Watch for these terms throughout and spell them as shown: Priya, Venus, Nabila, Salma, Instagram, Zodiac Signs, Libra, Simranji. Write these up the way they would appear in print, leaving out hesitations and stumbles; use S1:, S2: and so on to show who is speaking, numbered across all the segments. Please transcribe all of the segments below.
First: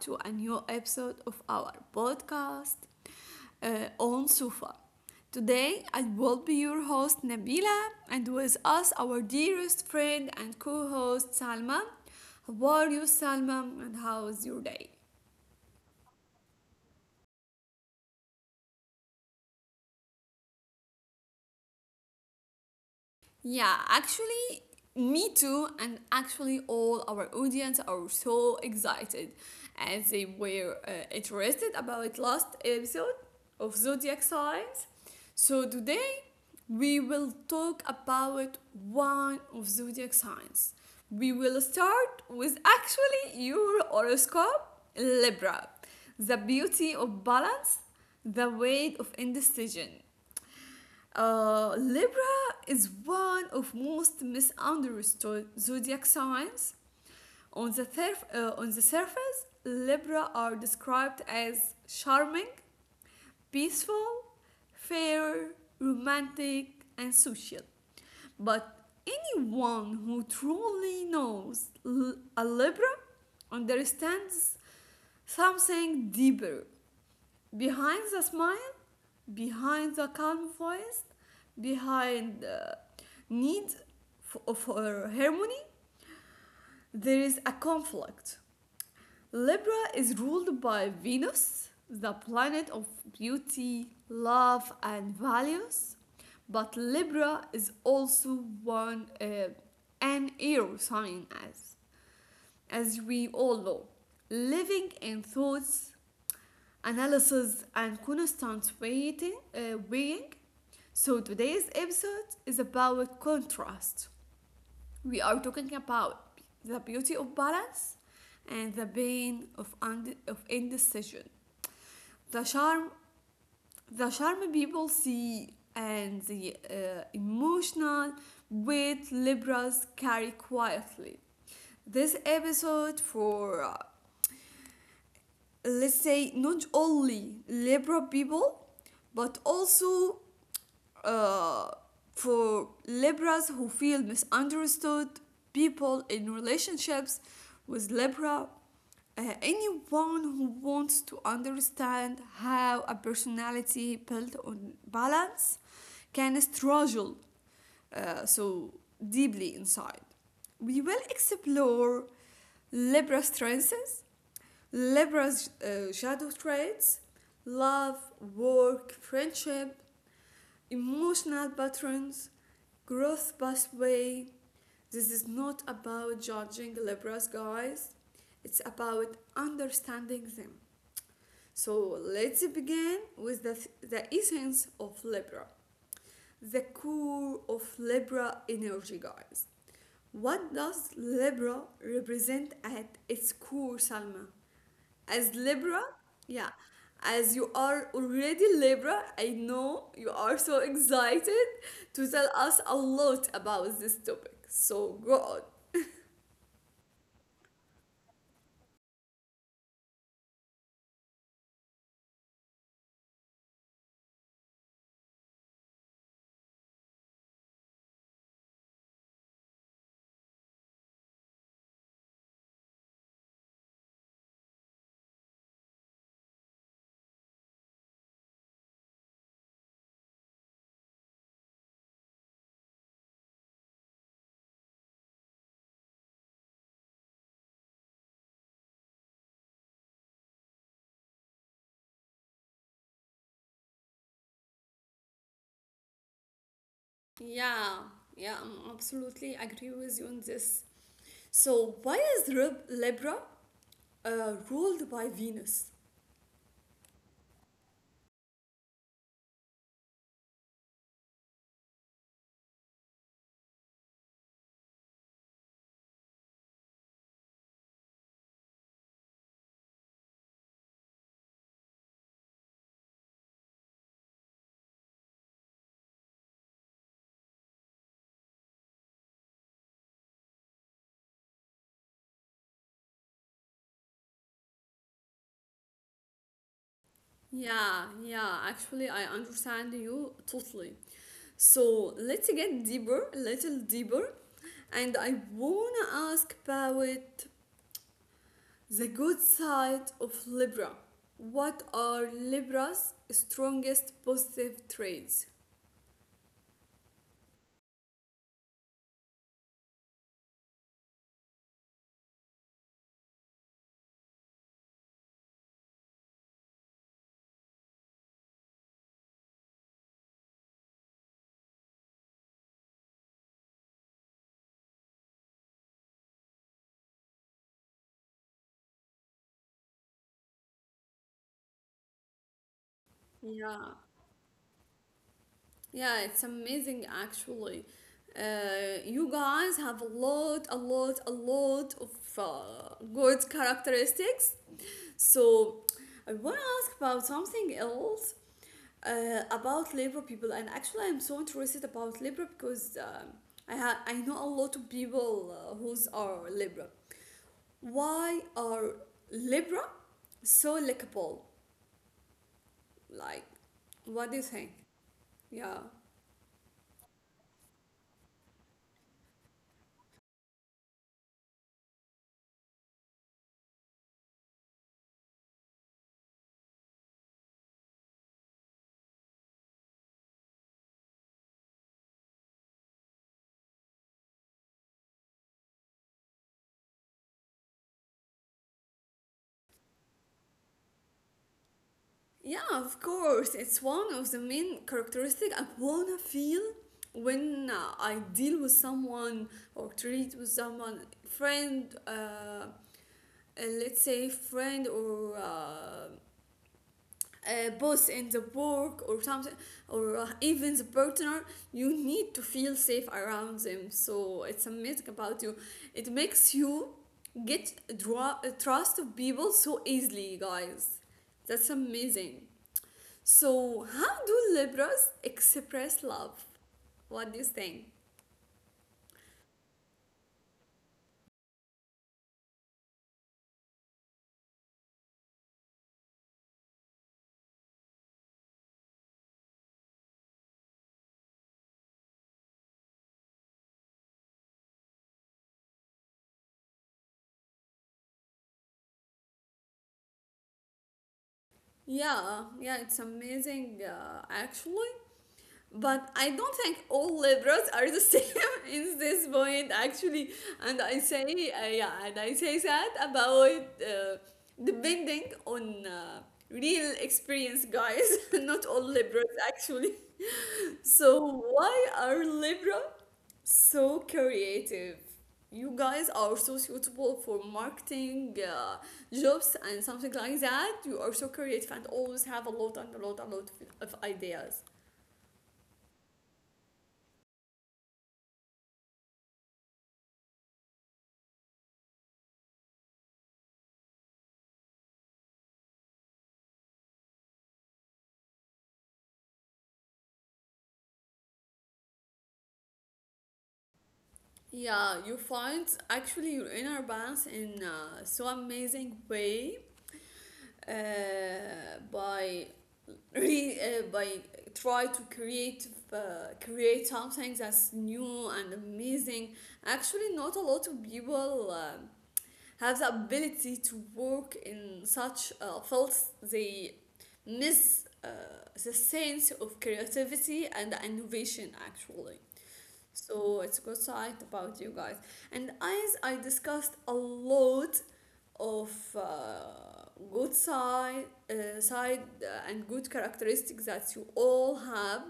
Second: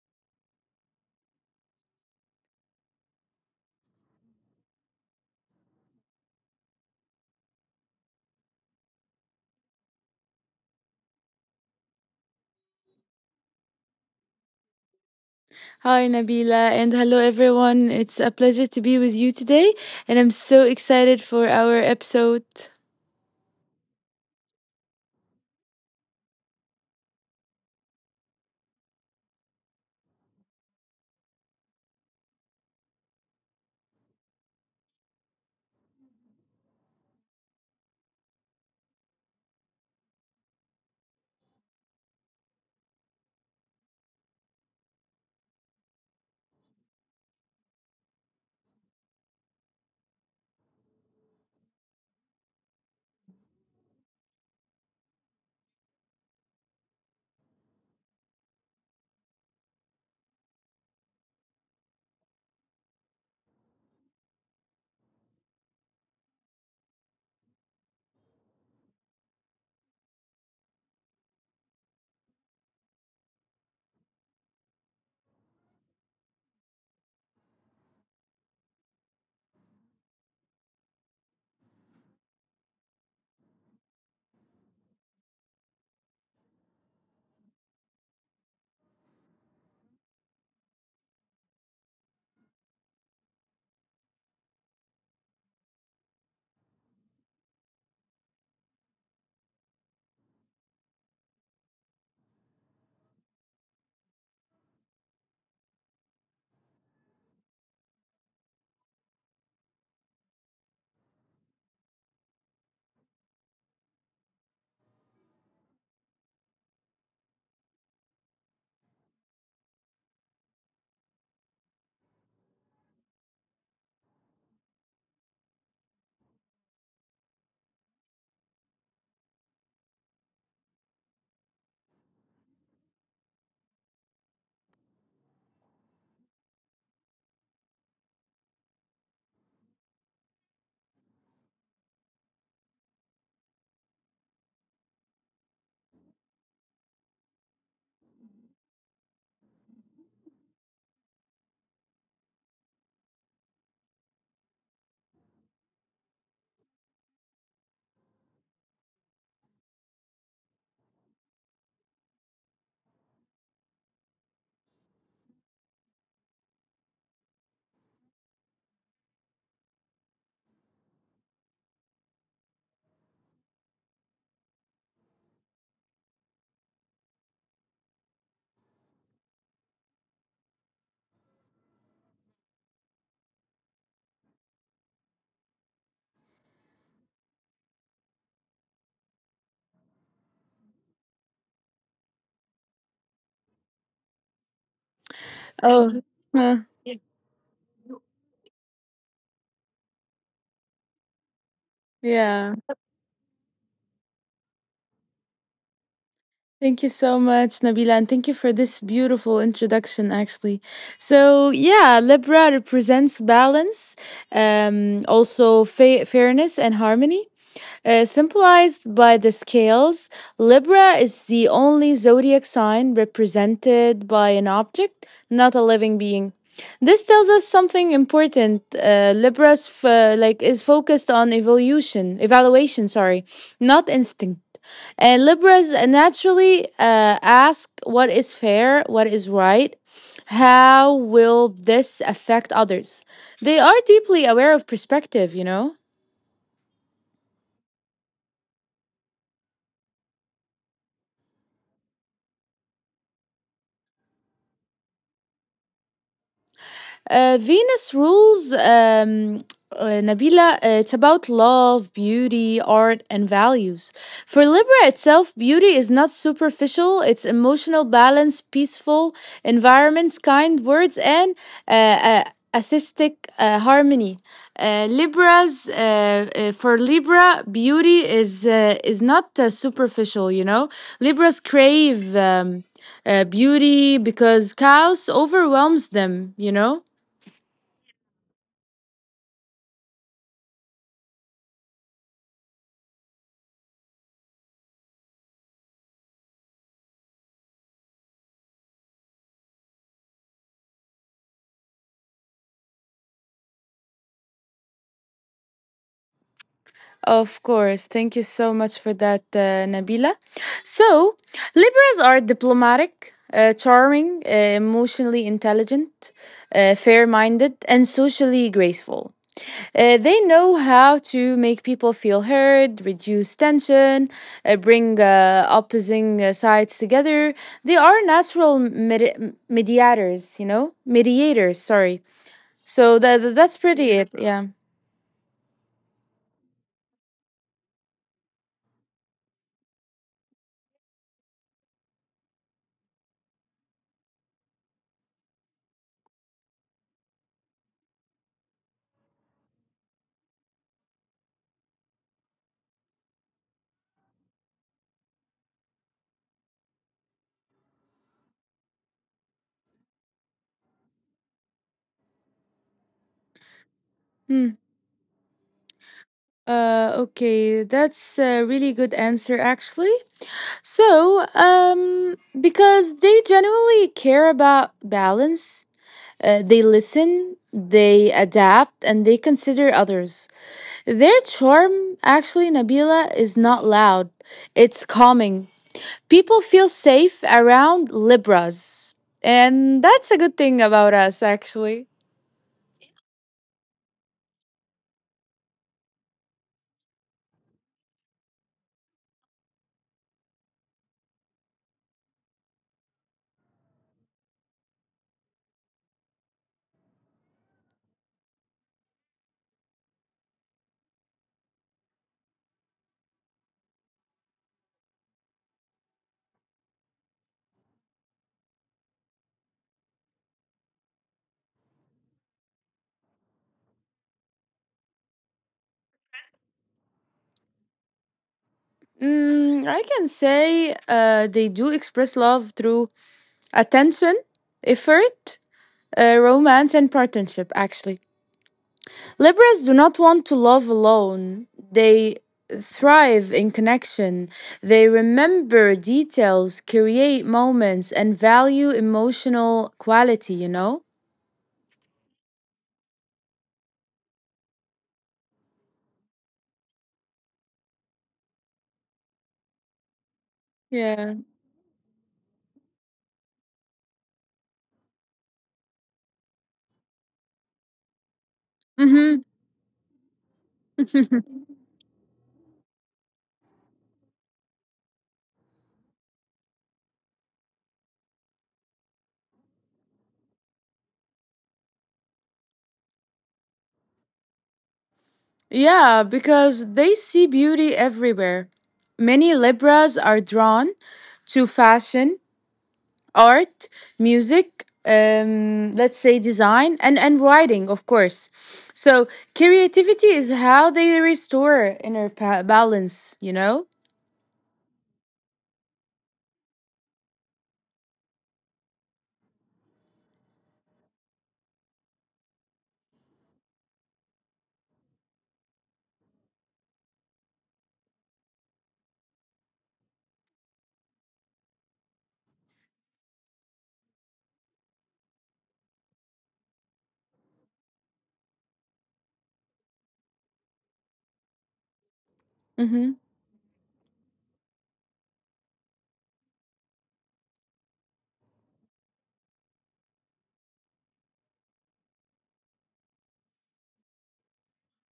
S1: to a new episode of our podcast on Sufa. Today, I will be your host Nabila, and with us, our dearest friend and co host Salma. How are you, Salma, and how is your day?
S2: Hi, Nabila, and hello, everyone. It's a pleasure to be with you today, and I'm so excited for our episode.
S1: Yeah, actually, me too, and actually, all our audience are so excited as they were interested about last episode of Zodiac Signs. So, today we will talk about one of Zodiac Signs. We will start with actually your horoscope, Libra, the beauty of balance, the weight of indecision. Libra is one of most misunderstood zodiac signs. On the surface, Libra are described as charming, peaceful, fair, romantic, and social. But anyone who truly knows a Libra understands something deeper behind the smile, behind the calm voice, behind the need for harmony, there is a conflict. Libra is ruled by Venus, the planet of beauty, love, and values. But Libra is also one an air sign, as we all know, living in thoughts analysis and constant weighing. So today's episode is about contrast. We are talking about the beauty of balance and the pain of indecision. The charm, the charm people see, and the emotional weight Libras carry quietly. This episode for let's say not only Libra people but also uh, for Libras who feel misunderstood, people in relationships with Libra, anyone who wants to understand how a personality built on balance can struggle so deeply inside. We will explore Libra strengths, Libra's shadow traits, love, work, friendship, emotional patterns, growth pathway. This is not about judging Libras, guys. It's about understanding them. So let's begin with the essence of Libra, the core of Libra energy, guys. What does Libra represent at its core, Salma? As Libra,
S2: Oh, huh.
S1: yeah, as you are already Libra, I know you are so excited to tell
S2: Yeah.
S1: us a lot about this topic. So go on.
S2: Thank you so much, Nabila, and thank you for this beautiful introduction, actually. So, yeah, Libra represents balance, also fairness and harmony. Symbolized by the scales, Libra is the only zodiac sign represented by an object, not a living being. This tells us something important. Libra's like is focused on evolution, evaluation, sorry, not instinct. And Libras naturally ask what is fair, what is right, how will this affect others. They are deeply aware of perspective, you know.
S1: Yeah, yeah, I'm absolutely agree with you on this. So why is Libra ruled by Venus?
S2: Venus rules, Nabila, it's about love, beauty, art, and values. For Libra itself, beauty is not superficial, it's emotional balance, peaceful environments, kind words, and uh, uh, assistic harmony. Libra's for Libra, beauty is not superficial. Libras crave beauty because chaos overwhelms them.
S1: Yeah, yeah, actually, I understand you totally. So let's get deeper, a little deeper, and I wanna ask about the good side of Libra. What are Libra's strongest positive traits?
S2: Of course. Thank you so much for that, Nabila. So, Libras are diplomatic, charming, emotionally intelligent, fair minded, and socially graceful. They know how to make people feel heard, reduce tension, bring opposing sides together. They are natural mediators, you know? Mediators, sorry. So, that's pretty
S1: Yeah,
S2: it. Yeah.
S1: yeah, it's amazing actually. You guys have a lot, a lot, a lot of good characteristics. So, I want to ask about something else about Libra people, and actually, I'm so interested about Libra because I know a lot of people who's are Libra. Why are Libra so likable? Like, what do you
S2: Hmm.
S1: think? Yeah.
S2: Okay, that's a really good answer, actually. So, because they generally care about balance, they listen, they adapt, and they consider others. Their charm, actually, Nabila, is not loud, it's calming. People feel safe around Libras, and that's a good thing about us, actually.
S1: Yeah, of course. It's one of the main characteristics I wanna feel when I deal with someone or treat with someone, friend, let's say friend or boss in the work or something, or even the partner. You need to feel safe around them, so it's amazing about you. It makes you get draw, trust of people so easily, guys. That's amazing. So how do Libras express love? What do you think?
S2: I can say they do express love through attention, effort, romance, and partnership, actually. Libras do not want to love alone. They thrive in connection. They remember details, create moments, and value emotional quality, you know?
S1: Yeah, yeah, it's amazing actually. But I don't think all Libras are the same in this point, actually. And I
S2: Yeah.
S1: say, yeah, and I say that about depending on real experience, guys. Not all Libras
S2: Mm-hmm.
S1: actually. So, why are Libra so creative? You guys are so suitable for marketing jobs and something like that. You are so creative and always have a lot and a lot and a lot of ideas.
S2: Yeah, because they see beauty everywhere. Many Libras are drawn to fashion, art, music, let's say design, and writing, of course. So creativity is how they restore inner balance, you know?
S1: Yeah, you find actually your inner balance in so amazing way uh, by by try to create create something that's new and amazing. Actually, not a lot of people have the ability to work in such fields. They miss the sense of creativity and innovation actually.
S2: Hmm.
S1: So it's a good site about you guys. And as I discussed a lot of good side, side and good characteristics that you all have,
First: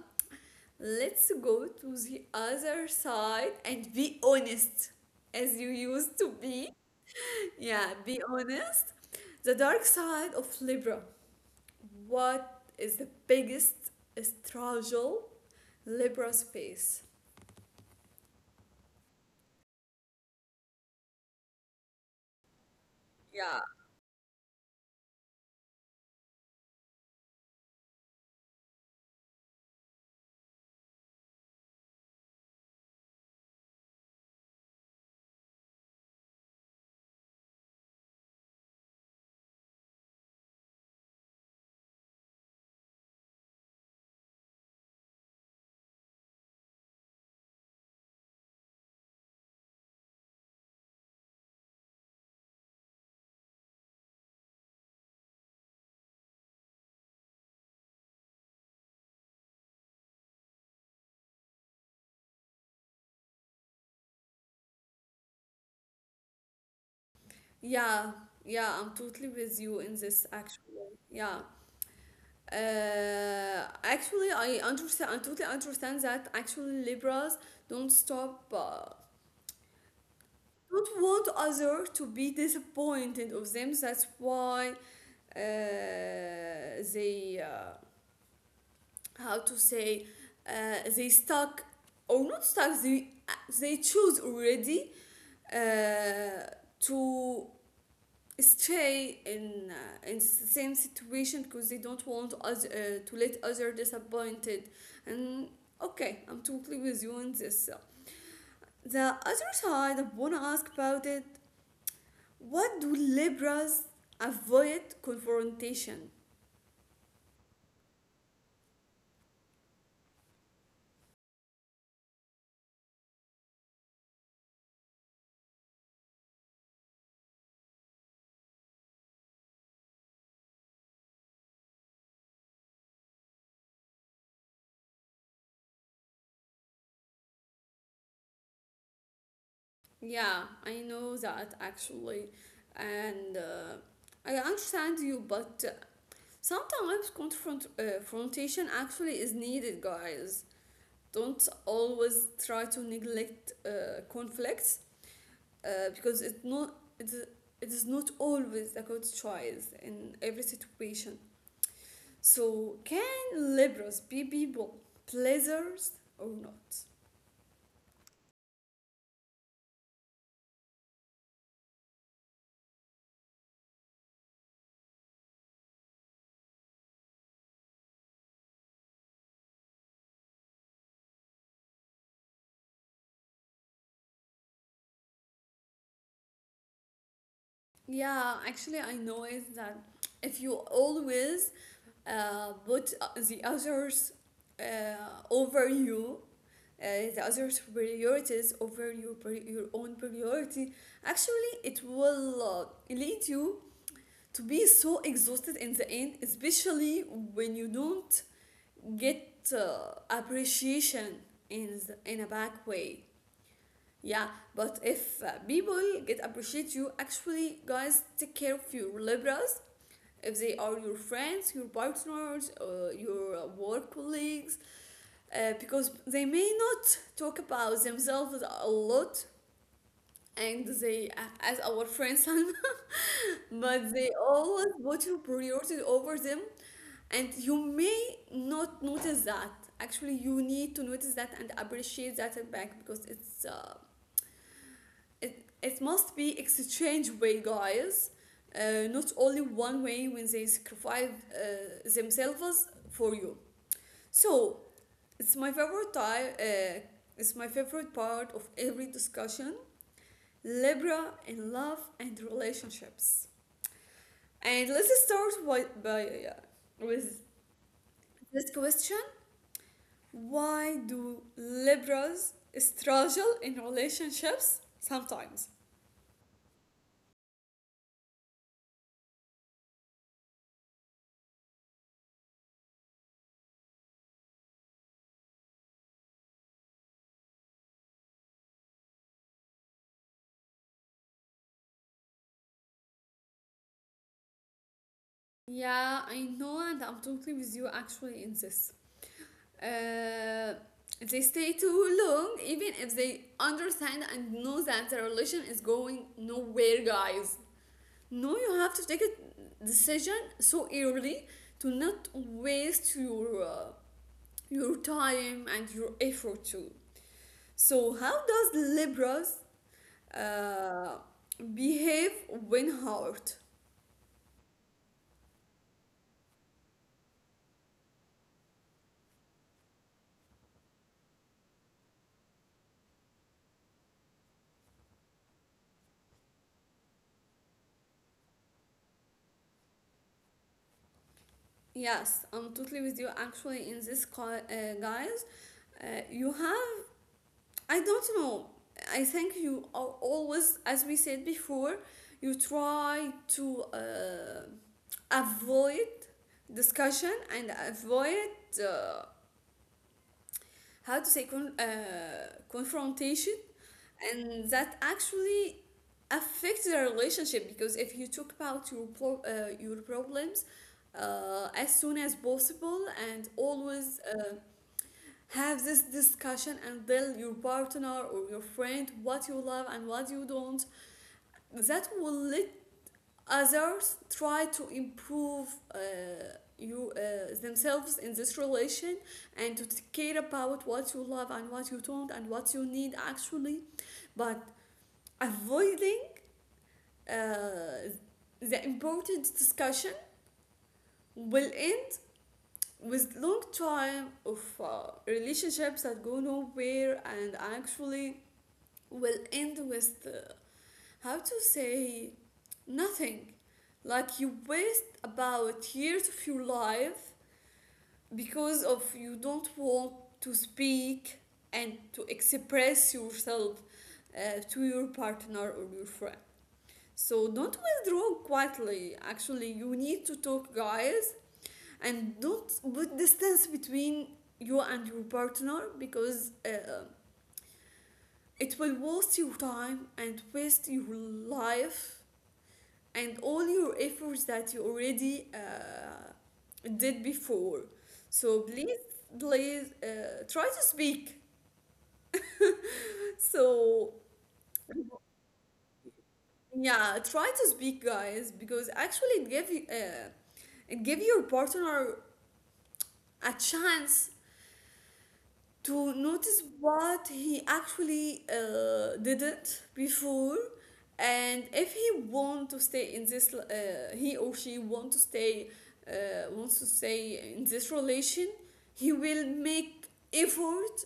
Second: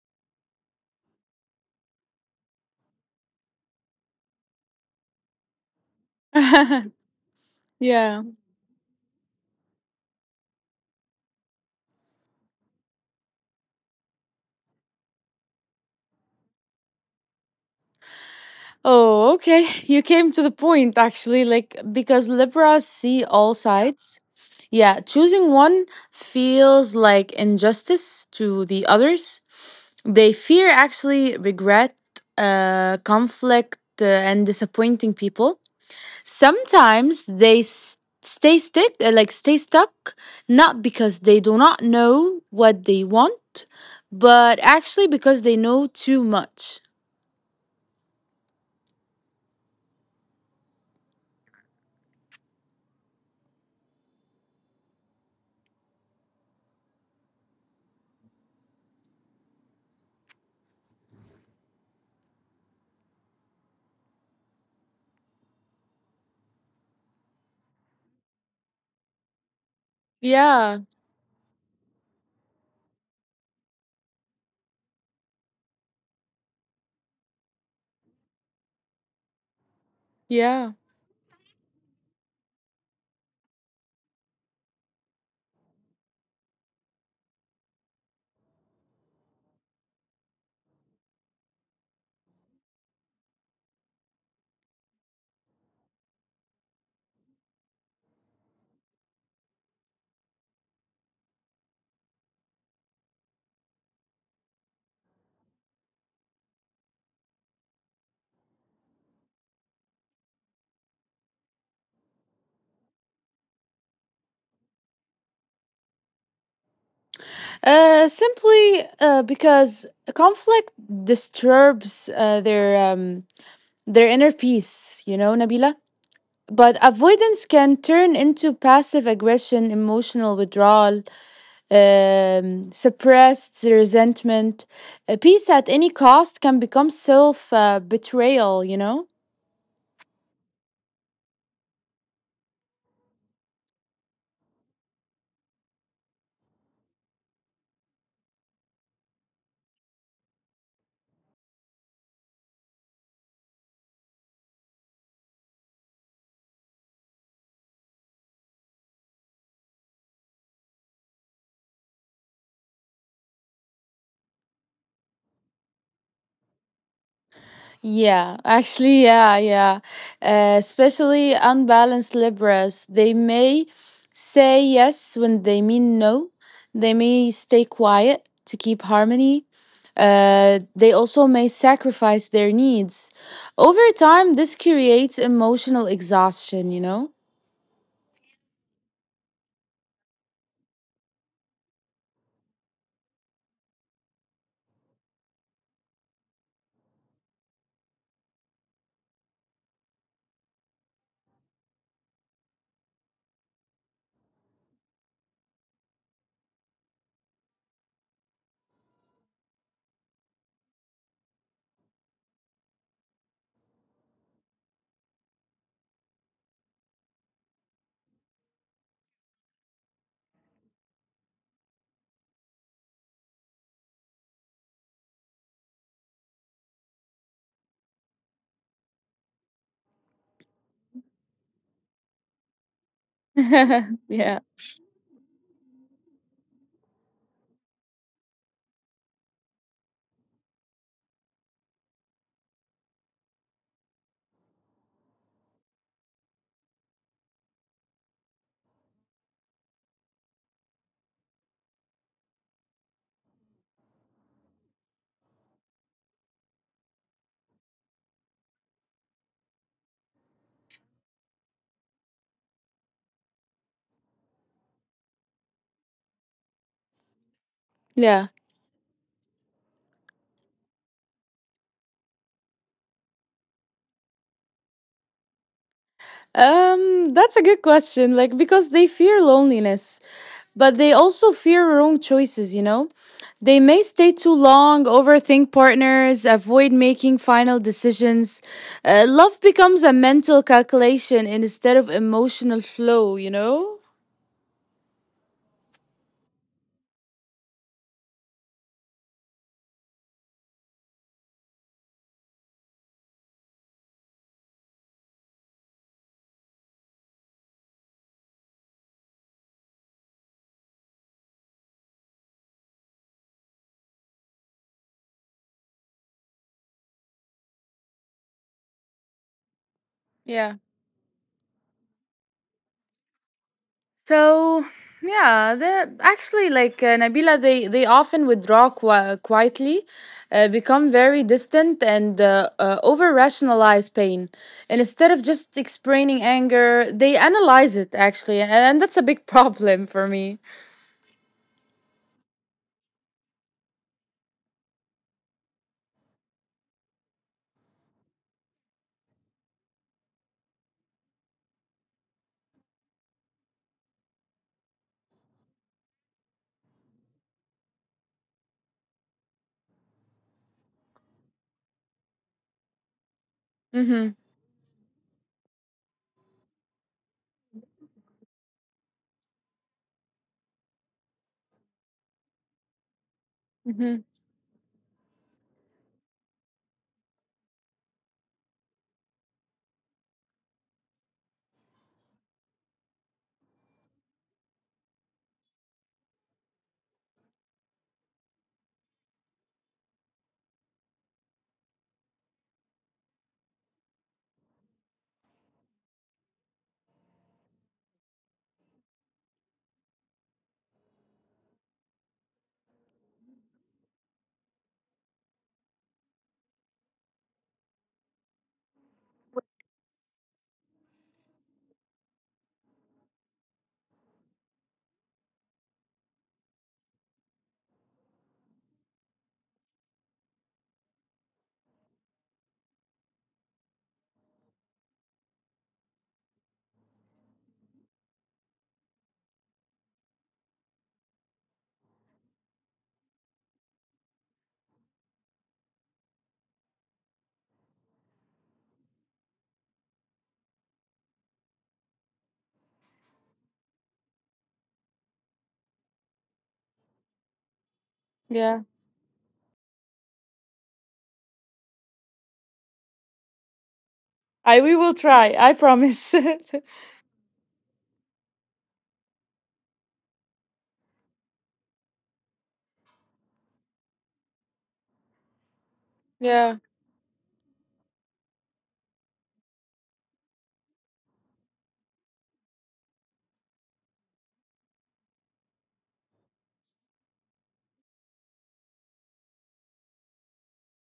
S1: let's go to the other side and be honest as you used to be. Yeah,
S2: Yeah.
S1: be honest. The dark side of Libra. What is the biggest struggle Libra space?
S2: Oh, okay. You came to the point actually, like because Libras see all
S1: Yeah,
S2: sides. Yeah, choosing one feels like injustice to the others. They fear actually regret, conflict, and disappointing people. Sometimes they s- stay stick like stay stuck not because they do not know what they want, but actually because they know too much.
S1: yeah, yeah, I'm totally with you in this
S2: Yeah,
S1: actually. Yeah. Actually, I understand, I totally understand that actually Libras don't stop,
S2: yeah.
S1: don't want other to be disappointed of them. That's why uh, they, uh, how to say, they stuck or not stuck, they choose already uh, to stay in same situation because they don't want us to let other disappointed, and okay, I'm totally with you on this. So, the other side I want to ask about it, what do Libras avoid confrontation?
S2: Simply because conflict disturbs their inner peace, Nabila. But avoidance can turn into passive aggression, emotional withdrawal, suppressed resentment. Peace at any cost can become self betrayal, you know?
S1: Yeah, I know that actually, and I understand you, but sometimes confrontation actually is needed, guys. Don't always try to neglect conflicts because it is not always a good choice in every situation. So can liberals be people pleasers or not?
S2: Yeah, actually, yeah, yeah. Especially unbalanced Libras, they may say yes when they mean no. They may stay quiet to keep harmony. They also may sacrifice their needs. Over time, this creates emotional exhaustion, you know?
S1: Yeah, actually, I noticed that if you always put the others uh, over you, uh, the others' priorities over your own priority, actually, it will lead you to be so exhausted in the end, especially when you don't get appreciation in in a bad way. Yeah, but if people get appreciate you, actually, guys, take care of your liberals. If they are your friends, your partners, your work colleagues, because they may not talk about themselves a lot, and they, as our friend Salma, but they
S2: Yeah.
S1: always put your priority over them, and you may not notice that. Actually, you need to notice that and appreciate that and back because it's it must be exchange way, guys, not only one way when they sacrifice themselves for you. So it's my favorite type it's my favorite part of every discussion, Libra in love and relationships. And let's start with, with
S2: Yeah.
S1: this question, why do Libras struggle in relationships sometimes?
S2: That's a good question. Like, because they fear loneliness, but they also fear wrong choices, you know? They may stay too long, overthink partners, avoid making final decisions. Love becomes a mental calculation instead of emotional flow, you know?
S1: Yeah, I know, and I'm totally with you actually in this. Uh, they stay too long, even if they understand and know that the relation is going nowhere, guys. No, you have to take a decision so early to not waste your time and your effort too. So, how does Libras
S2: Yeah.
S1: uh, behave when hurt?
S2: So yeah, the actually, like, Nabila, they often withdraw quietly, become very distant, and over rationalize pain. And instead of just explaining anger, they analyze it actually, and, that's a big problem for me.
S1: Yes, I'm totally with you. Actually, in this, guys, you have, I don't know, I think you are always, as we said before, you try to avoid discussion and avoid, uh, how to say, confrontation,
S2: Mhm.
S1: and that actually affects the relationship. Because if you talk about your problems as soon as possible, and
S2: Mhm.
S1: always have this discussion and tell your partner or your friend what you love and what you don't, that will let others try to improve uh, you themselves in this relation, and to take care about what you love and what you don't and what you need actually. But avoiding uh, the important discussion will end with long time of relationships that go nowhere, and actually will end with how to say, nothing. Like you waste about years of your life because of you don't want to speak and to express yourself to your partner or your friend. So don't withdraw quietly. Actually, you need to talk, guys, and don't put distance between you and your partner because it will waste your time and waste your life and all your efforts that you already did before. So
S2: Yeah.
S1: please, please try to speak. So
S2: I we will try. I promise.
S1: yeah, try to speak, guys, because actually it give you. And give your partner a chance to notice
S2: Yeah.
S1: what he actually didn't before, and if he want to stay in this, he or she want to stay wants to stay in this relation, he will make effort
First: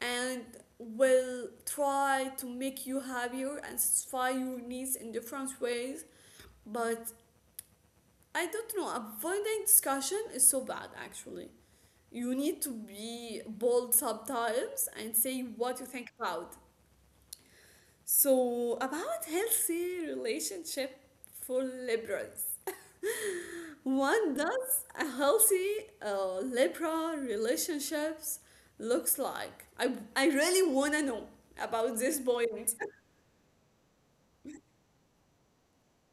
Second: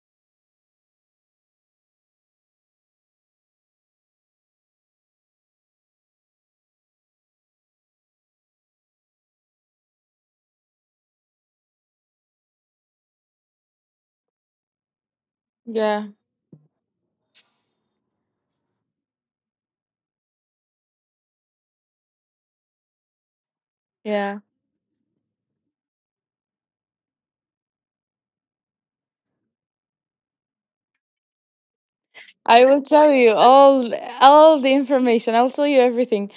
S1: and will try to make you happier and satisfy your needs in different ways. But I don't know, avoiding discussion is so bad, actually. You need to be bold sometimes and say what you
S2: Yeah.
S1: think about. So, about healthy relationship for liberals.
S2: Yeah.
S1: One does a healthy Libra relationships looks like. I really wanna know about this
S2: I will
S1: point.
S2: tell you all the information. I'll tell you everything.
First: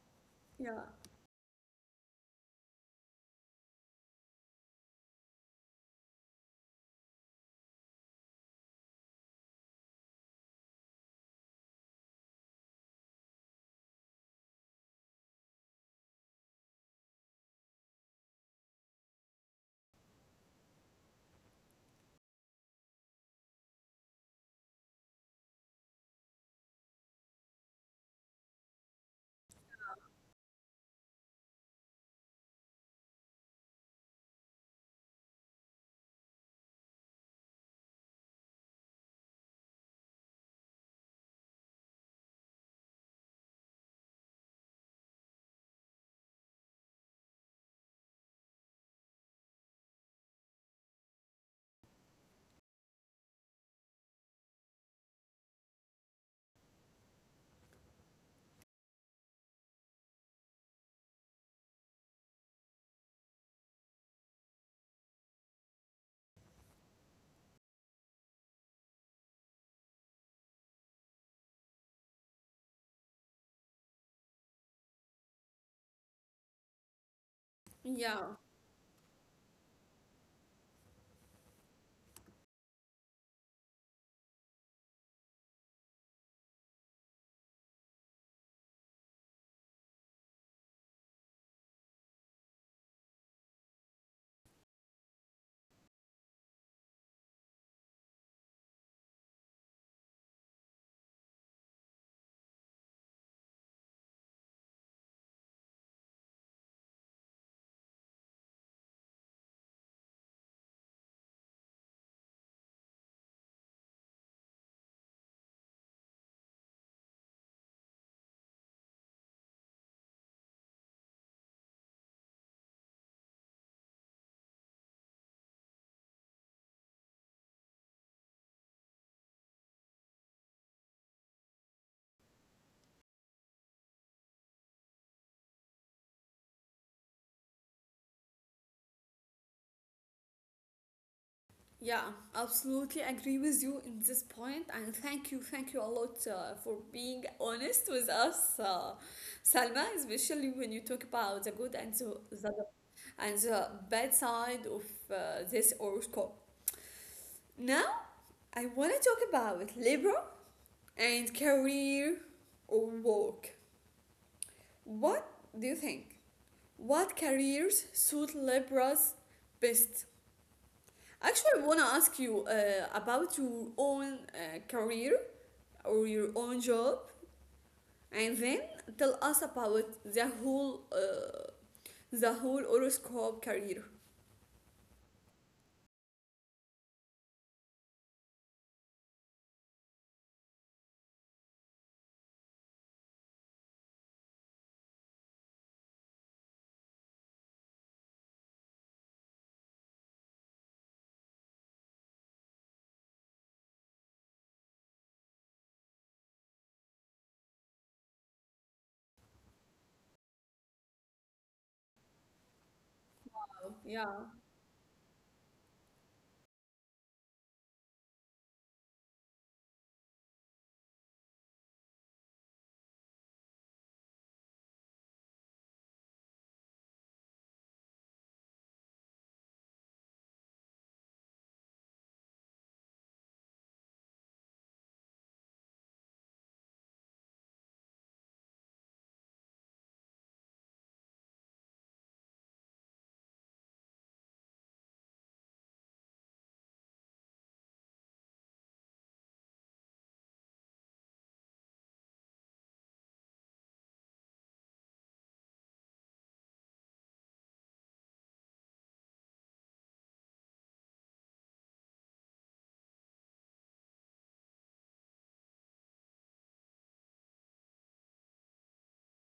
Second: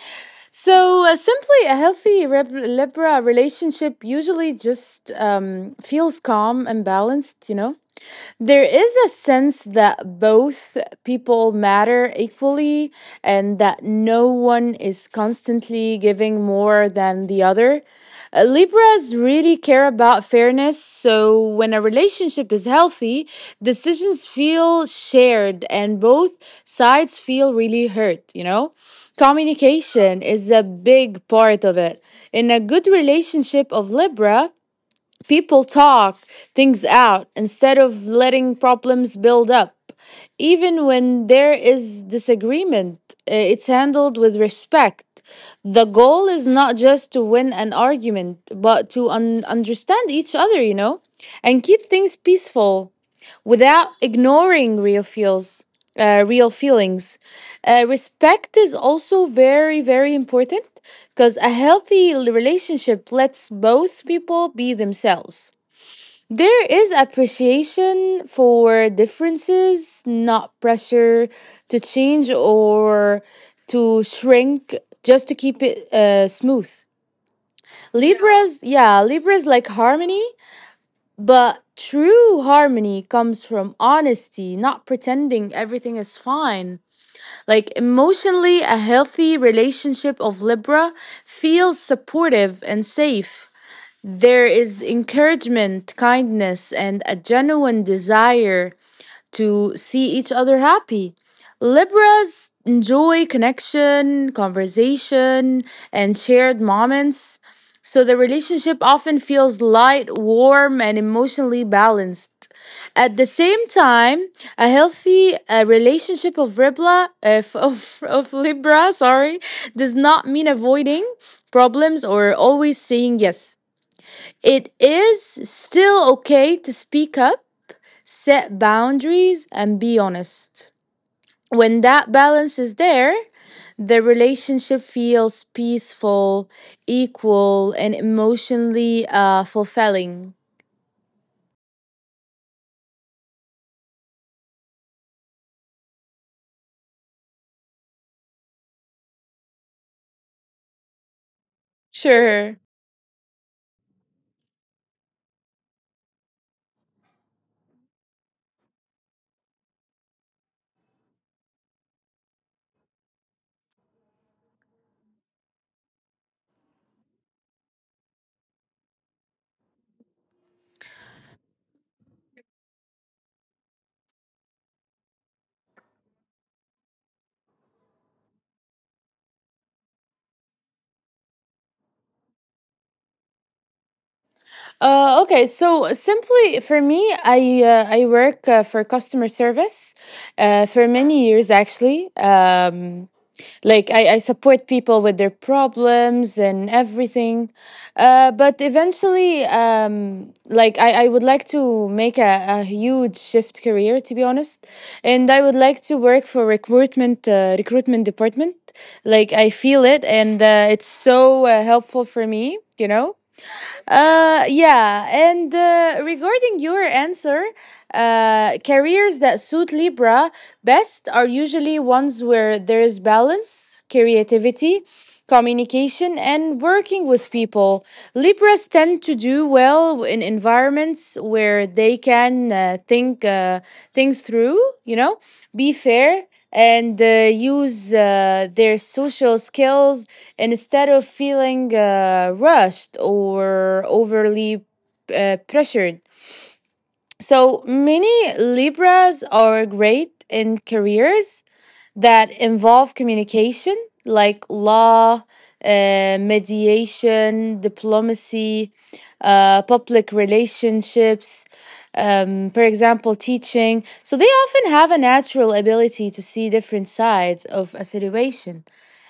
S1: Yeah.
S2: So simply, a healthy Libra relationship usually just feels calm and balanced, you know? There is a sense that both people matter equally and that no one is constantly giving more than the other. Libras really care about fairness, so when a relationship is healthy, decisions feel shared and both sides feel really hurt, you know? Communication is a big part of it. In a good relationship of Libra, people talk things out instead of letting problems build up. Even when there is disagreement, it's handled with respect. The goal is not just to win an argument, but to understand each other, and keep things peaceful without ignoring real feelings. Respect is also very, very important, because a healthy relationship lets both people be themselves. There is appreciation for differences, not pressure to change or to shrink just to keep it smooth.
S1: Yeah.
S2: Libras, yeah, Libras like harmony, but true harmony comes from honesty, not pretending everything is fine. Like emotionally, a healthy relationship of Libra feels supportive and safe. There is encouragement, kindness, and a genuine desire to see each other happy. Libras enjoy connection, conversation, and shared moments. So the relationship often feels light, warm, and emotionally balanced. At the same time, a healthy relationship of Libra, of Libra, sorry, does not mean avoiding problems or always saying yes. It is still okay to speak up, set boundaries, and be honest. When that balance is there, the relationship feels peaceful, equal, and emotionally fulfilling.
S1: Yeah, absolutely agree with you in this point, and thank you a lot for being honest with us, Salma. Especially when you talk about the good and the
S2: Sure.
S1: and the bad side of this horoscope. Now, I want to talk about Libra and career or work. What do you think? What careers suit Libras best? Actually, I want to ask you about your own career or your own job, and then tell us about the whole horoscope career.
S2: Okay. So simply for me, I work for customer service for many years actually. Like I support people with their problems and everything, but eventually, like I would like to make a huge shift career, to be honest, and I would like to work for recruitment department. Like I feel it, and it's so helpful for me.
S1: Yeah,
S2: Yeah, and regarding your answer, careers that suit Libra best are usually ones where there is balance, creativity, communication, and working with people. Libras tend to do well in environments where they can think things through, you know, be fair, and use their social skills instead of feeling rushed or overly pressured. So many Libras are great in careers that involve communication, like law, mediation, diplomacy, public relationships, for example, teaching. So they often have a natural ability to see different sides of a situation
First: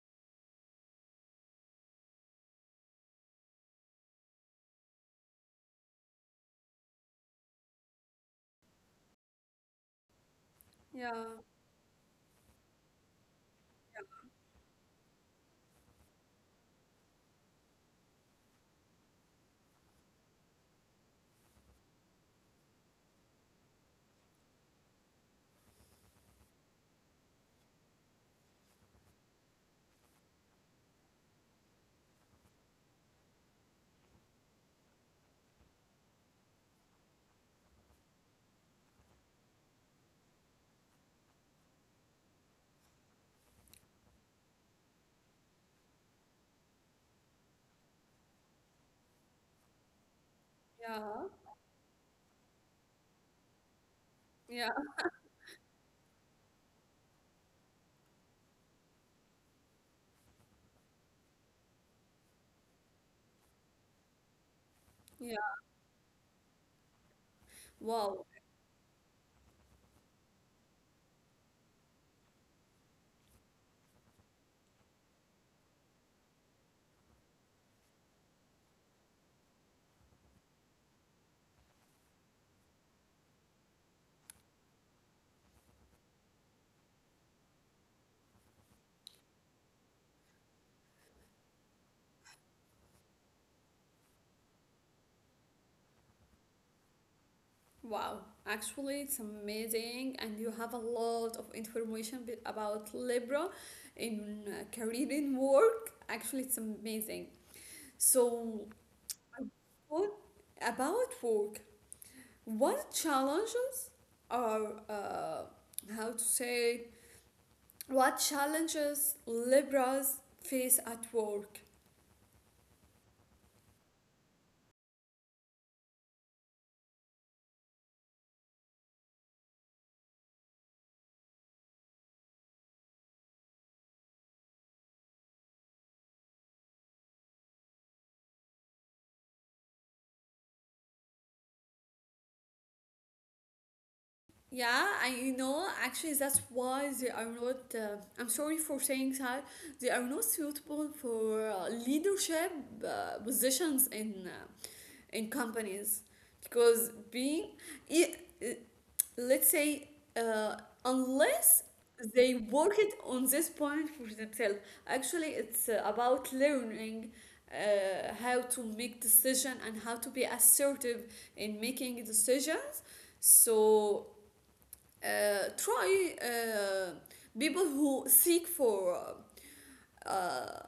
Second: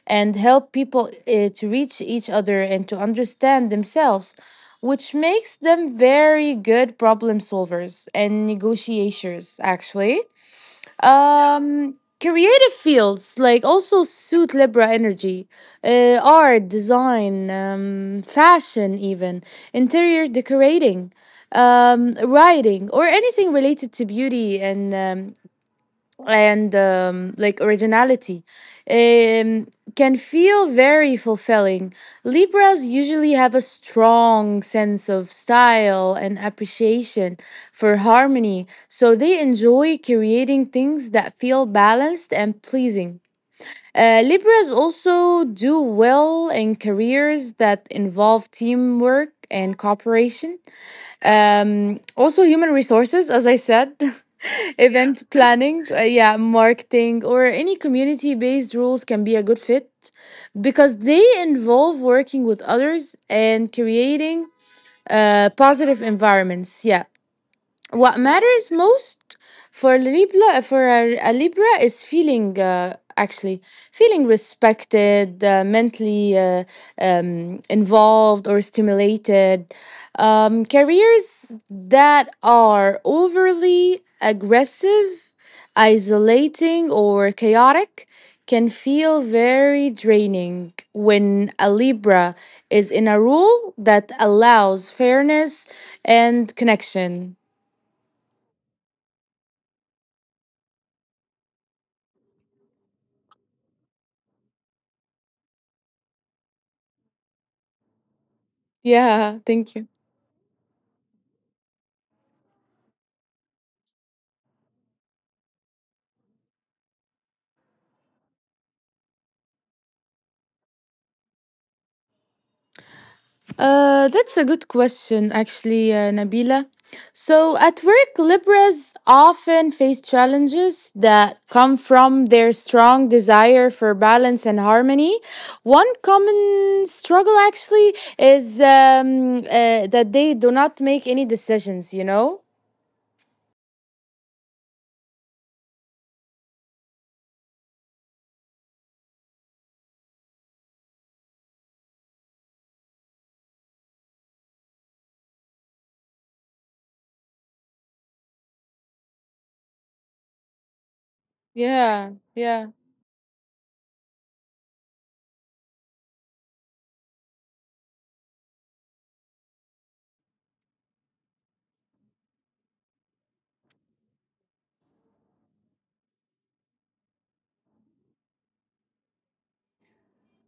S2: and help people to reach each other and to understand themselves, which makes them very good problem solvers and negotiators, actually.
S1: yeah,
S2: Um, Creative fields like also suit Libra energy, art, design, fashion, even interior decorating, writing, or anything related to beauty and, like originality, um, can feel very fulfilling. Libras usually have a strong sense of style and appreciation for harmony, so they enjoy creating things that feel balanced and pleasing. Libras also do well in careers that involve teamwork and cooperation.
S1: yeah,
S2: Also, human resources, as I said.
S1: yeah,
S2: Event planning, yeah, marketing, or any community based roles can be a good fit because they involve working with others and creating
S1: yeah.
S2: positive environments. Yeah. What
S1: Wow,
S2: matters most for Libra, for a Libra, is feeling actually feeling respected, mentally involved or stimulated. Careers that are overly aggressive, isolating, or chaotic can feel very draining when a Libra is in a role that allows fairness and connection.
S1: wow. Actually, it's amazing, and you have a lot of information bit about Libra in career in work. Actually, it's amazing. So,
S2: Yeah, thank you.
S1: what about work? What challenges are, how to say, what challenges Libras face at work?
S2: That's a good question, actually, Nabila. So, at work, Libras often face challenges that come from their strong desire for balance and harmony. One common struggle, actually, is that they do not make any decisions, you know?
S1: Yeah, actually, that's why they are not. I'm sorry for saying that they are not suitable for leadership positions in in companies because i- i- let's say, uh, unless
S2: Yeah,
S1: they
S2: yeah.
S1: work it on this point for themselves. Actually, it's about learning how to make decision and how to be assertive in making decisions. So try people who seek for uh,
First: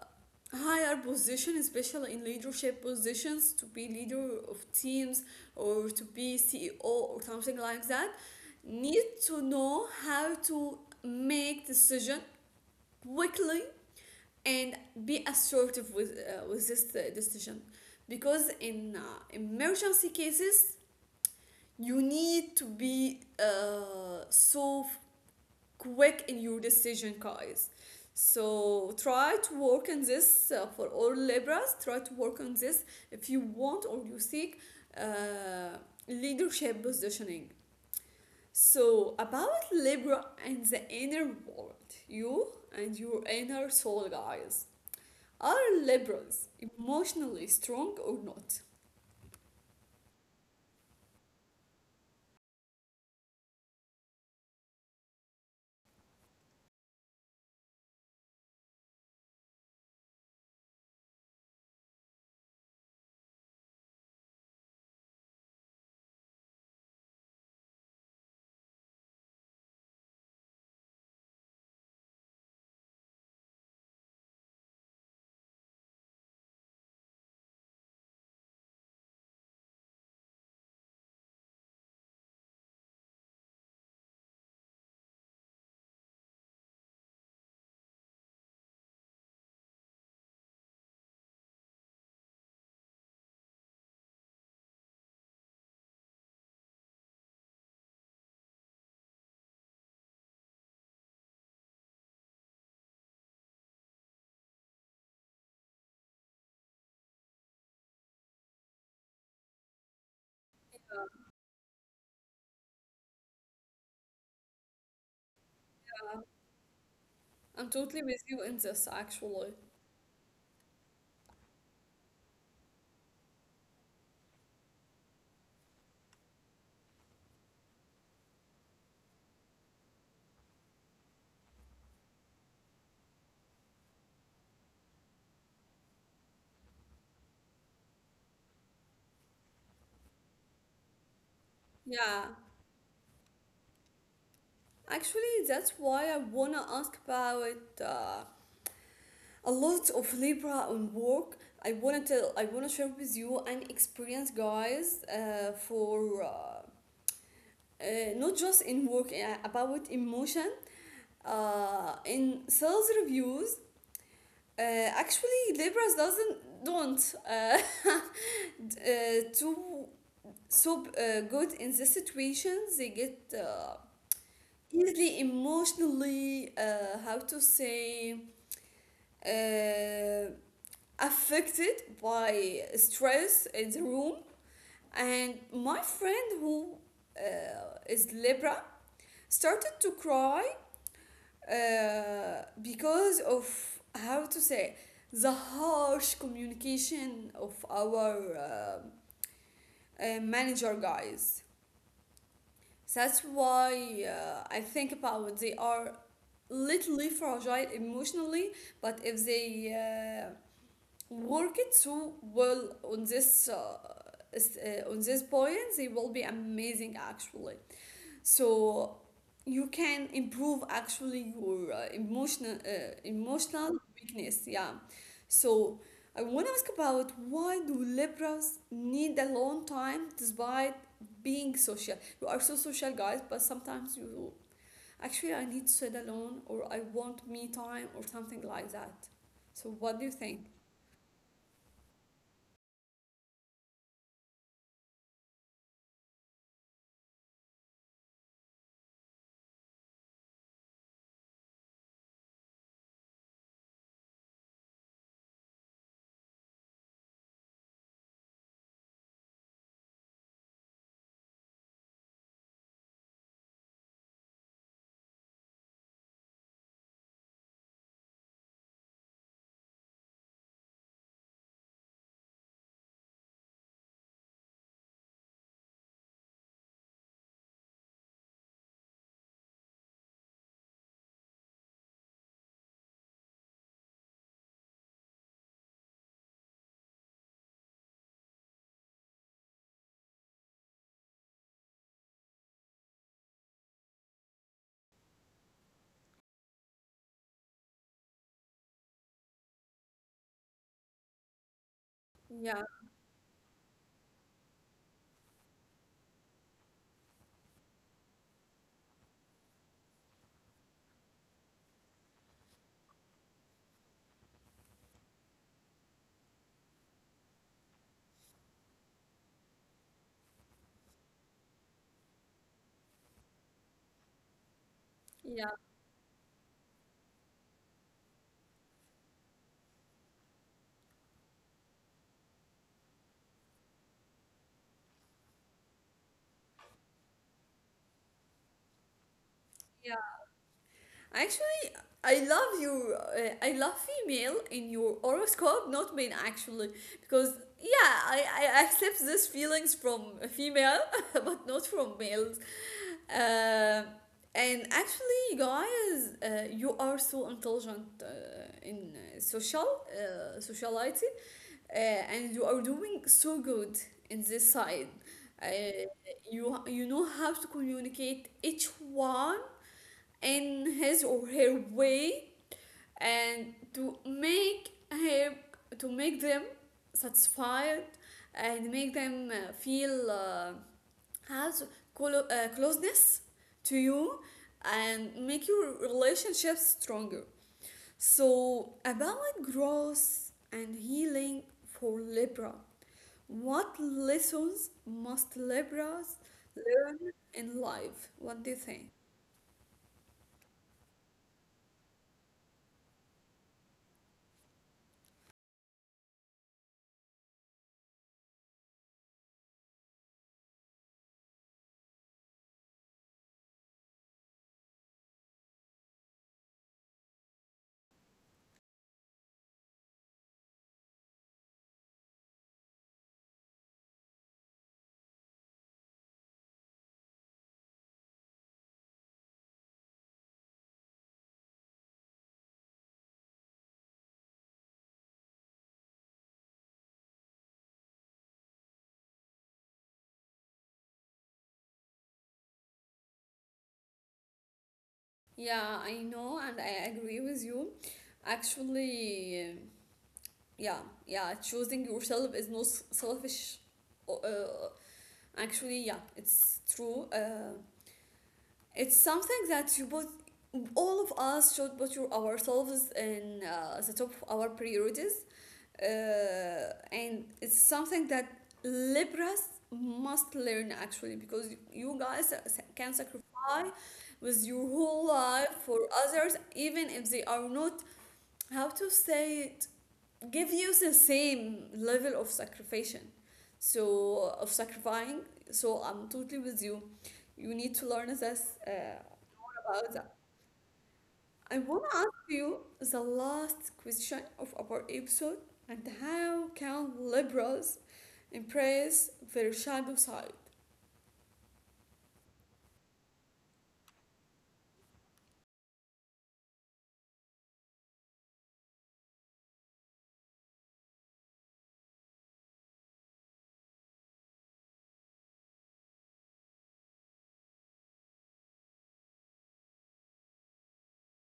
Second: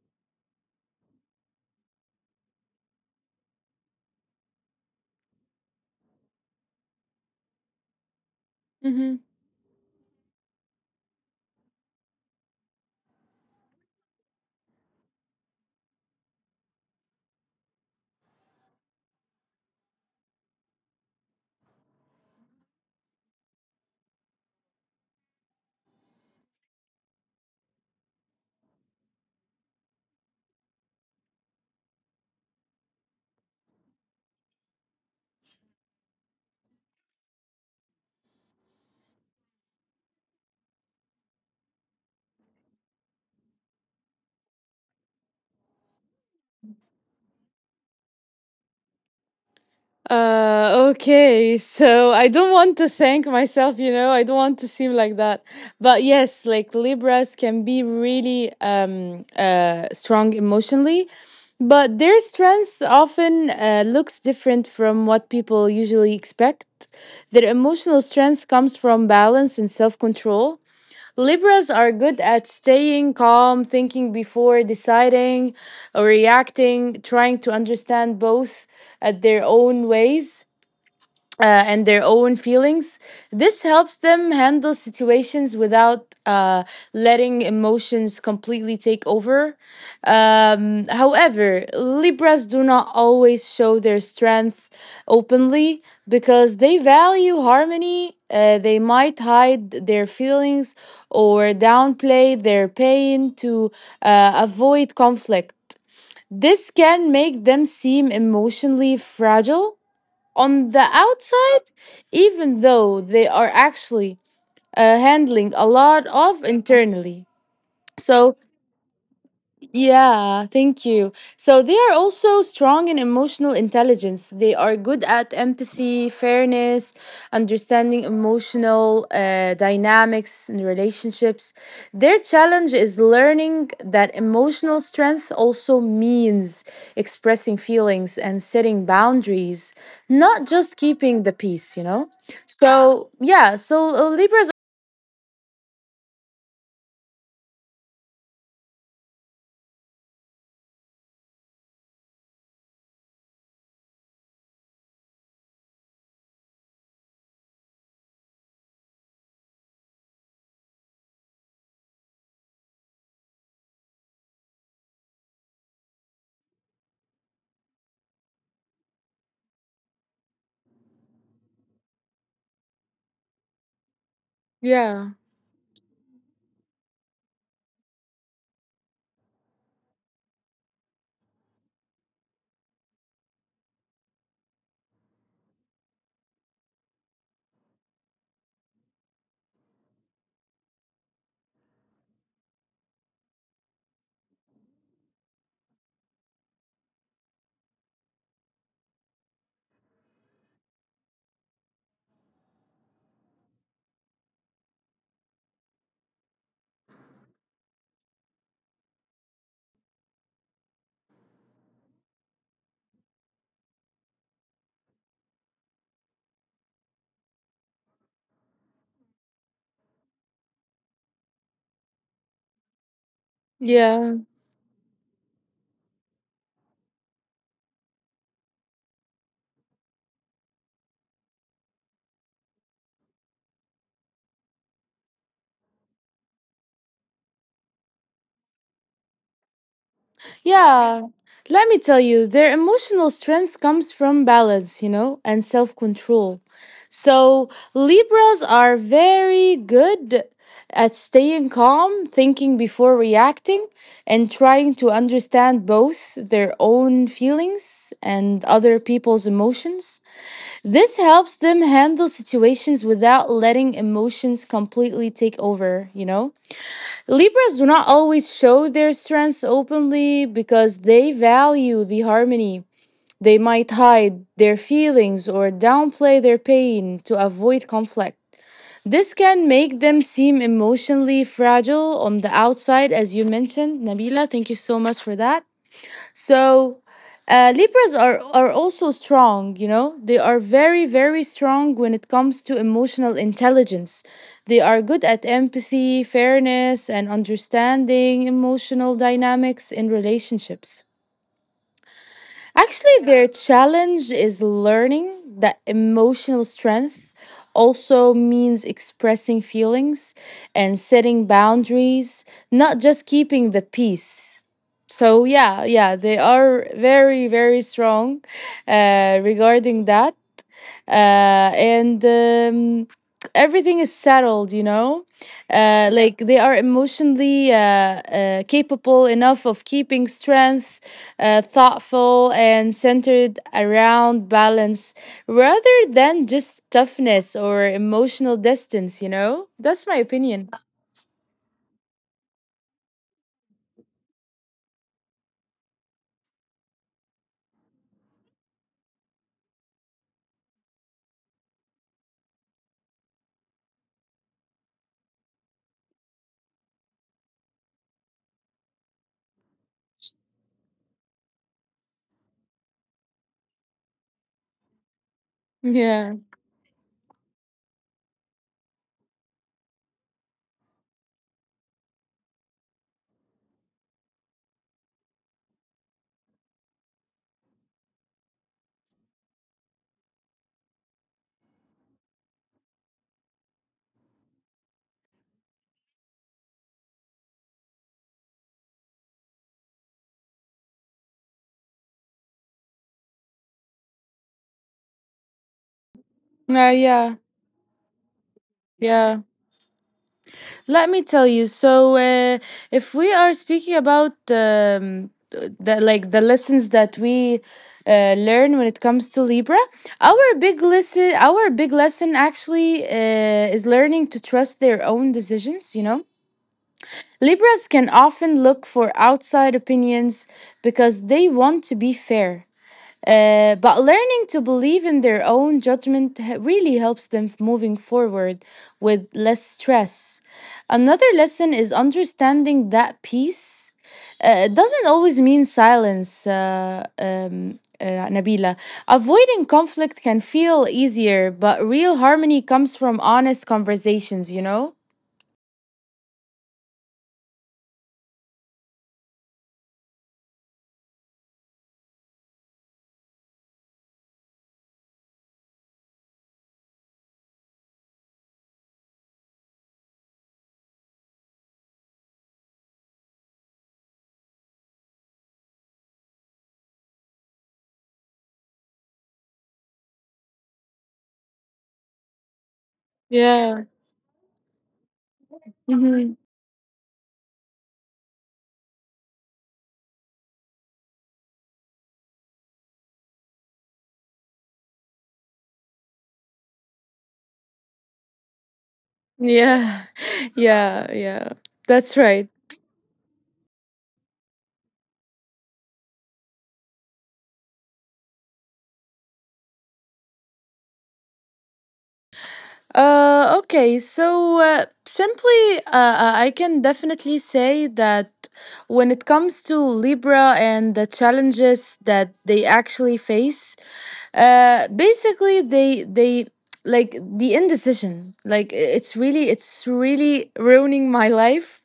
S1: higher position, especially in leadership positions, to be leader of teams or to be CEO or something like that, need to know how to make decision quickly and be assertive with this decision because in emergency cases you need to be so quick in your decision, guys. So try to work on this for all Libras. Try to work on this if you want or you seek uh, leadership positioning. So about Libra and the inner world, you and your inner soul, guys. Are Libras emotionally strong or not?
S2: Okay. So I don't want to thank myself, I don't want to seem like that. But yes, like Libras can be really strong emotionally, but their strength often looks different from what people usually expect. Their emotional strength comes from balance and self-control. Libras are good at staying calm, thinking before deciding or reacting, trying to understand both at their own ways and their own feelings. This helps them handle situations without letting emotions completely take over. However, Libras do not always show their strength openly because they value harmony. They might hide their feelings or downplay their pain to avoid conflict. This can make them seem emotionally fragile on the outside, even though they are actually handling a lot of internally.
S1: I'm totally
S2: So
S1: with you in this, actually.
S2: yeah, thank you. So they are also strong in emotional intelligence. They are good at empathy, fairness, understanding emotional dynamics and relationships. Their challenge is learning that emotional strength also means expressing feelings and setting boundaries, not just keeping the peace, you know?
S1: Yeah,
S2: So, yeah, so Libras.
S1: actually, that's why I wanna ask about a lot of labor and work. I want to share with you an experience, guys, for not just in work, about emotion in sales reviews. Actually, laborers doesn't don't do so good in the situations. They get
S2: Yeah,
S1: easily emotionally, how to say uh, affected by stress in the room, and my friend who is Libra started to cry because of, how to say the harsh communication of our manager, guys. That's why I think about, they are little fragile emotionally, but if they uh, worked so well on this, on this point, they will be amazing actually. So you can improve actually your emotional
S2: yeah.
S1: weakness, yeah. So I want to ask about, why do Libras need a long time despite being social? You are so social, guys, but sometimes you, actually, I need to sit alone or I want me time or something like that. So what do you think?
S2: Yeah. Let me tell you, their emotional strength comes from balance, and self control. So, Libras are very good at staying calm, thinking before reacting, and trying to understand both their own feelings and other people's emotions. This helps them handle situations without letting emotions completely take over, you know? Libras do not always show their strength openly because they value the harmony. They might hide their feelings or downplay their pain to avoid conflict. This can make them seem emotionally fragile on the outside, as you mentioned, Nabila. Thank you so much for that. So, Libras are also strong, you know? They are very, very strong when it comes to emotional intelligence. They are good at empathy, fairness, and understanding emotional dynamics in relationships.
S1: Yeah.
S2: Actually, their challenge is learning that emotional strength also means expressing feelings and setting boundaries, not just keeping the peace. So yeah, yeah, they are very, very strong regarding that. And Everything is settled, you know. Like, they are emotionally capable enough of keeping strength, thoughtful and centered around balance rather than just toughness or emotional distance, you know. That's my
S1: Yeah.
S2: opinion.
S1: Actually, I love you. I love female in your horoscope, not male actually, because yeah, I accept these feelings from a female, but not from males. Uh, and actually, you guys, you are so intelligent in sociality, and you are doing so good in this side. Uh,
S2: Yeah.
S1: you you know how to communicate each one in his or her way, and to make him, to make them satisfied, and make them feel has closeness to you, and make your relationship stronger. So about growth and healing for Libra, what lessons must Libras learn
S2: Yeah,
S1: in life? What do you think?
S2: yeah. Let me tell you. So, if we are speaking about the lessons that we learn when it comes to Libra, our big lesson actually is learning to trust their own decisions. You know, Libras can often look for outside opinions because they want to be fair. But learning to believe in their own judgment really helps them moving forward with less stress. Another lesson is understanding that peace doesn't always mean silence, Nabila. Avoiding conflict can feel easier, but real harmony comes from honest conversations, you know?
S1: Yeah, I know, and I agree with you. Actually, yeah, yeah, choosing yourself is not selfish. Uh, actually, yeah, it's true. It's something that all of us should put your, ourselves in the top of our priorities. And it's something that Libras must learn actually, because you guys can sacrifice
S2: Yeah.
S1: with your whole life for
S2: Hmm.
S1: others, even if they are not, how to say it, give you the same level of sacrifice. So, of sacrificing. So, I'm totally with you. You need to learn this
S2: Yeah.
S1: about that.
S2: Yeah. Yeah.
S1: I
S2: That's
S1: want
S2: right.
S1: to ask you the last question of our episode, and how can liberals embrace their shadow side?
S2: Okay, so, simply, I can definitely say that when it comes to Libra and the challenges that they actually face, basically, they like the indecision. Like, it's really, it's really ruining my life,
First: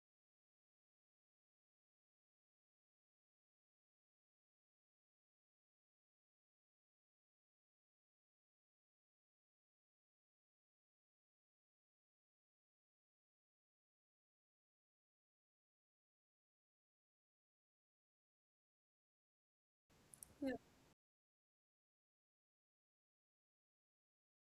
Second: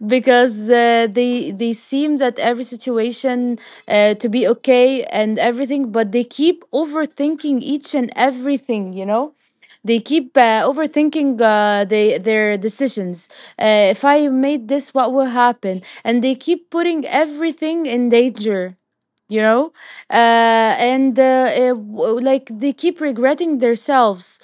S2: because they seem that every situation to be okay and everything, but they keep overthinking each and everything. You know, they keep overthinking their decisions. If I made this, what will happen? And they keep putting everything in danger. You know,
S1: Yeah,
S2: like, they keep regretting themselves,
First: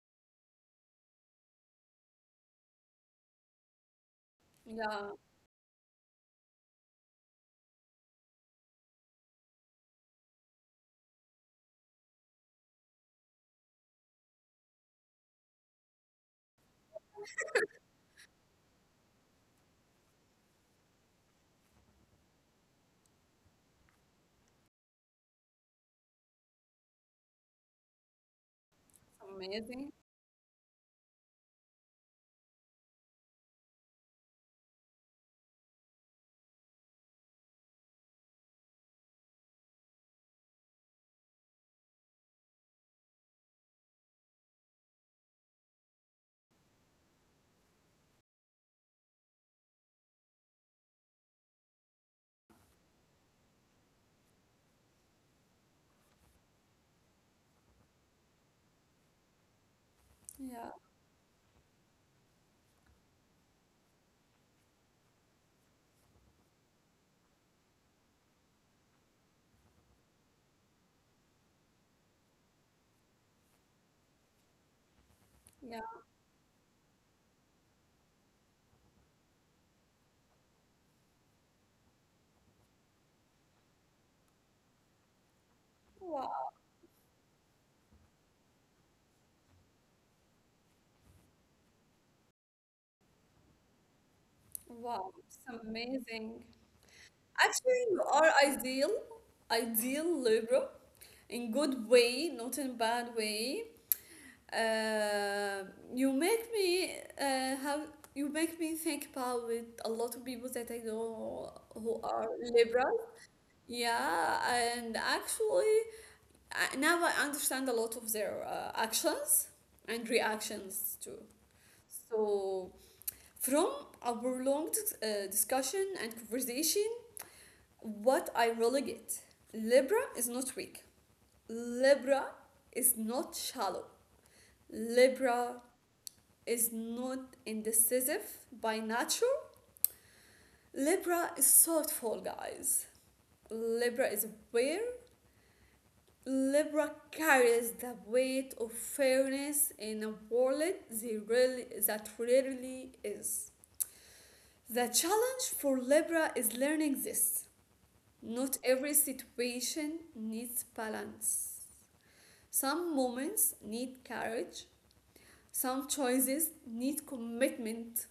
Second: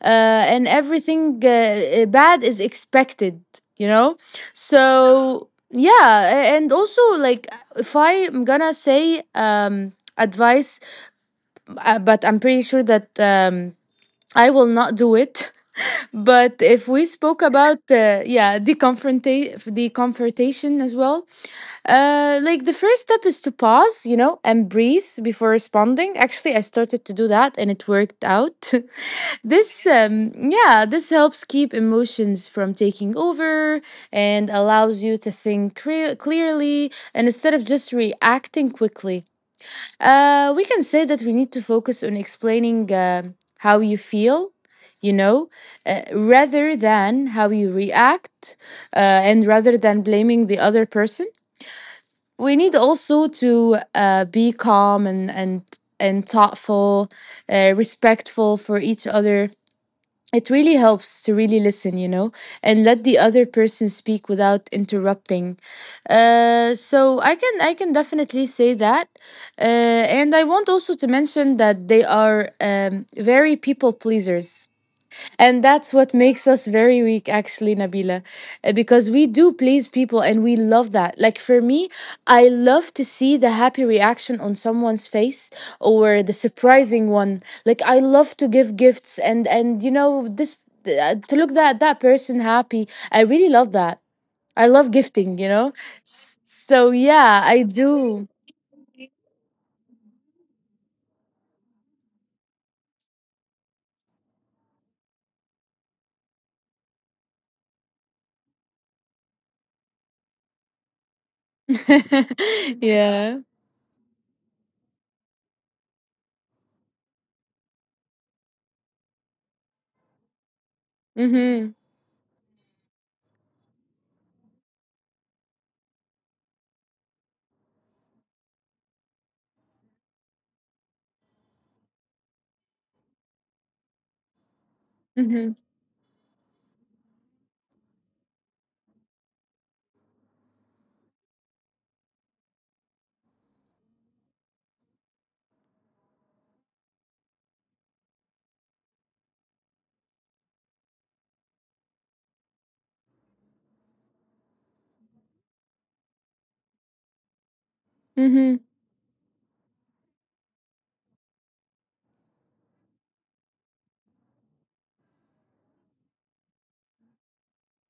S2: uh, and everything bad is expected. You know,
S1: yeah,
S2: so yeah, and also, like, if I'm gonna say advice, but I'm pretty sure that I will not do it. But if we spoke about yeah, the confrontation, the confrontation as well, like, the first step is to pause, you know, and breathe before responding. Actually, I started to do that, and it worked out.
S1: it's amazing.
S2: This yeah, this helps keep emotions from taking over and allows you to think clearly, and instead of just reacting quickly. We can say that we need to focus on explaining how you feel, you know, rather than how you react, and rather than blaming the other person. We need also to be calm and and thoughtful, respectful for each other. It
S1: Yeah,
S2: really helps to really listen, you know, and let the other person speak without interrupting. So I can definitely say that. And I want also to mention that they are very people pleasers, and
S1: yeah.
S2: that's what makes us very weak, actually, Nabila. Because we do please people, and we love that. Like, for me, I love to see the happy reaction on someone's face or the
S1: Wow,
S2: surprising one. Like, I love to give gifts, and you know this, to look that that person happy. I really love that. I love
S1: wow, it's
S2: gifting. You know,
S1: amazing.
S2: So yeah,
S1: Actually,
S2: I
S1: you are
S2: do.
S1: ideal, ideal liberal, in good way, not in bad way. Uh, you make me uh, have you make me think about with a lot of people that I know who are liberal.
S2: Yeah.
S1: Yeah, and actually I, now I understand a lot of their actions and reactions too.
S2: Mhm.
S1: So from our long discussion and conversation, what I really get, Libra is not weak. Libra is not shallow. Libra
S2: Mhm.
S1: is not indecisive by nature. Libra is thoughtful, guys. Libra is aware. Libra carries the weight of fairness in a world they really, that rarely is. The challenge for Libra is learning this. Not
S2: Mhm.
S1: every situation needs balance. Some moments need courage, some choices need commitment,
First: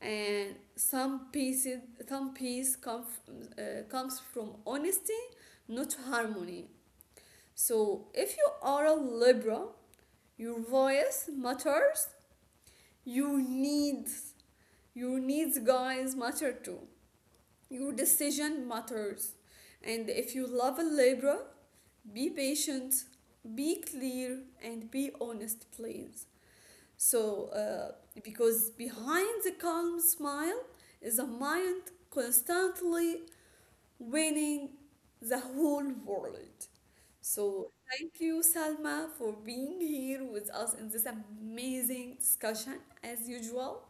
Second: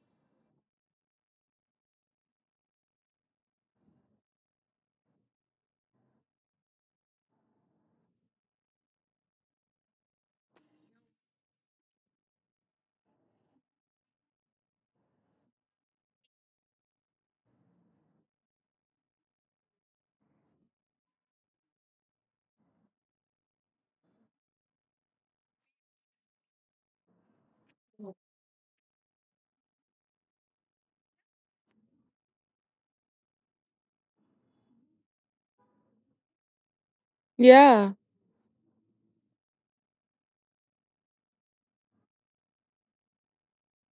S1: and some pieces, some peace come, comes from honesty, not harmony. So if you are a Libra, your voice matters, your needs, your needs, guys, matter too. Your decision matters. And if you love a Libra, be patient, be clear, and be honest, please. So, because behind the calm smile is a mind constantly winning the whole world. So,
S2: Yeah.
S1: thank you, Salma, for being here with us in this amazing discussion, as usual.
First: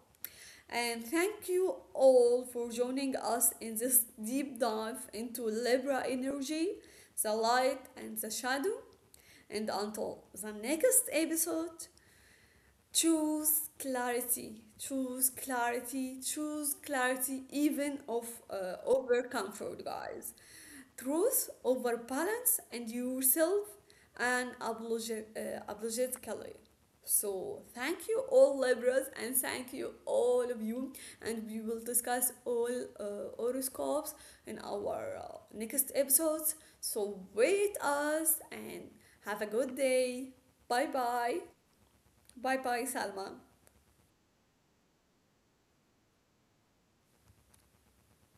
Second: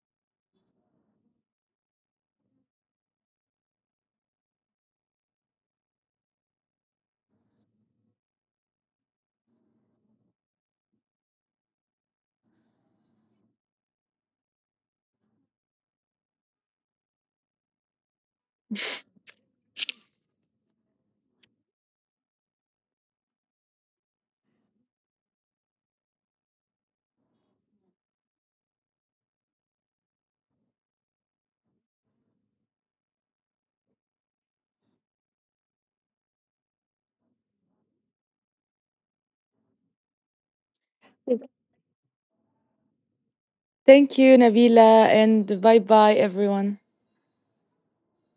S1: And thank you all for joining us in this deep dive into Libra energy, the light and the shadow. And until the next episode, choose clarity, choose clarity, choose clarity, even of, over comfort, guys, truth over balance, and yourself, and apologetically. So thank you all Libras, and thank you all of you, and we will discuss all uh, horoscopes in our next episodes. So wait us, and have a good day. Bye bye. Bye bye, Salma.
S2: Thank you, Nabila, and bye bye, everyone.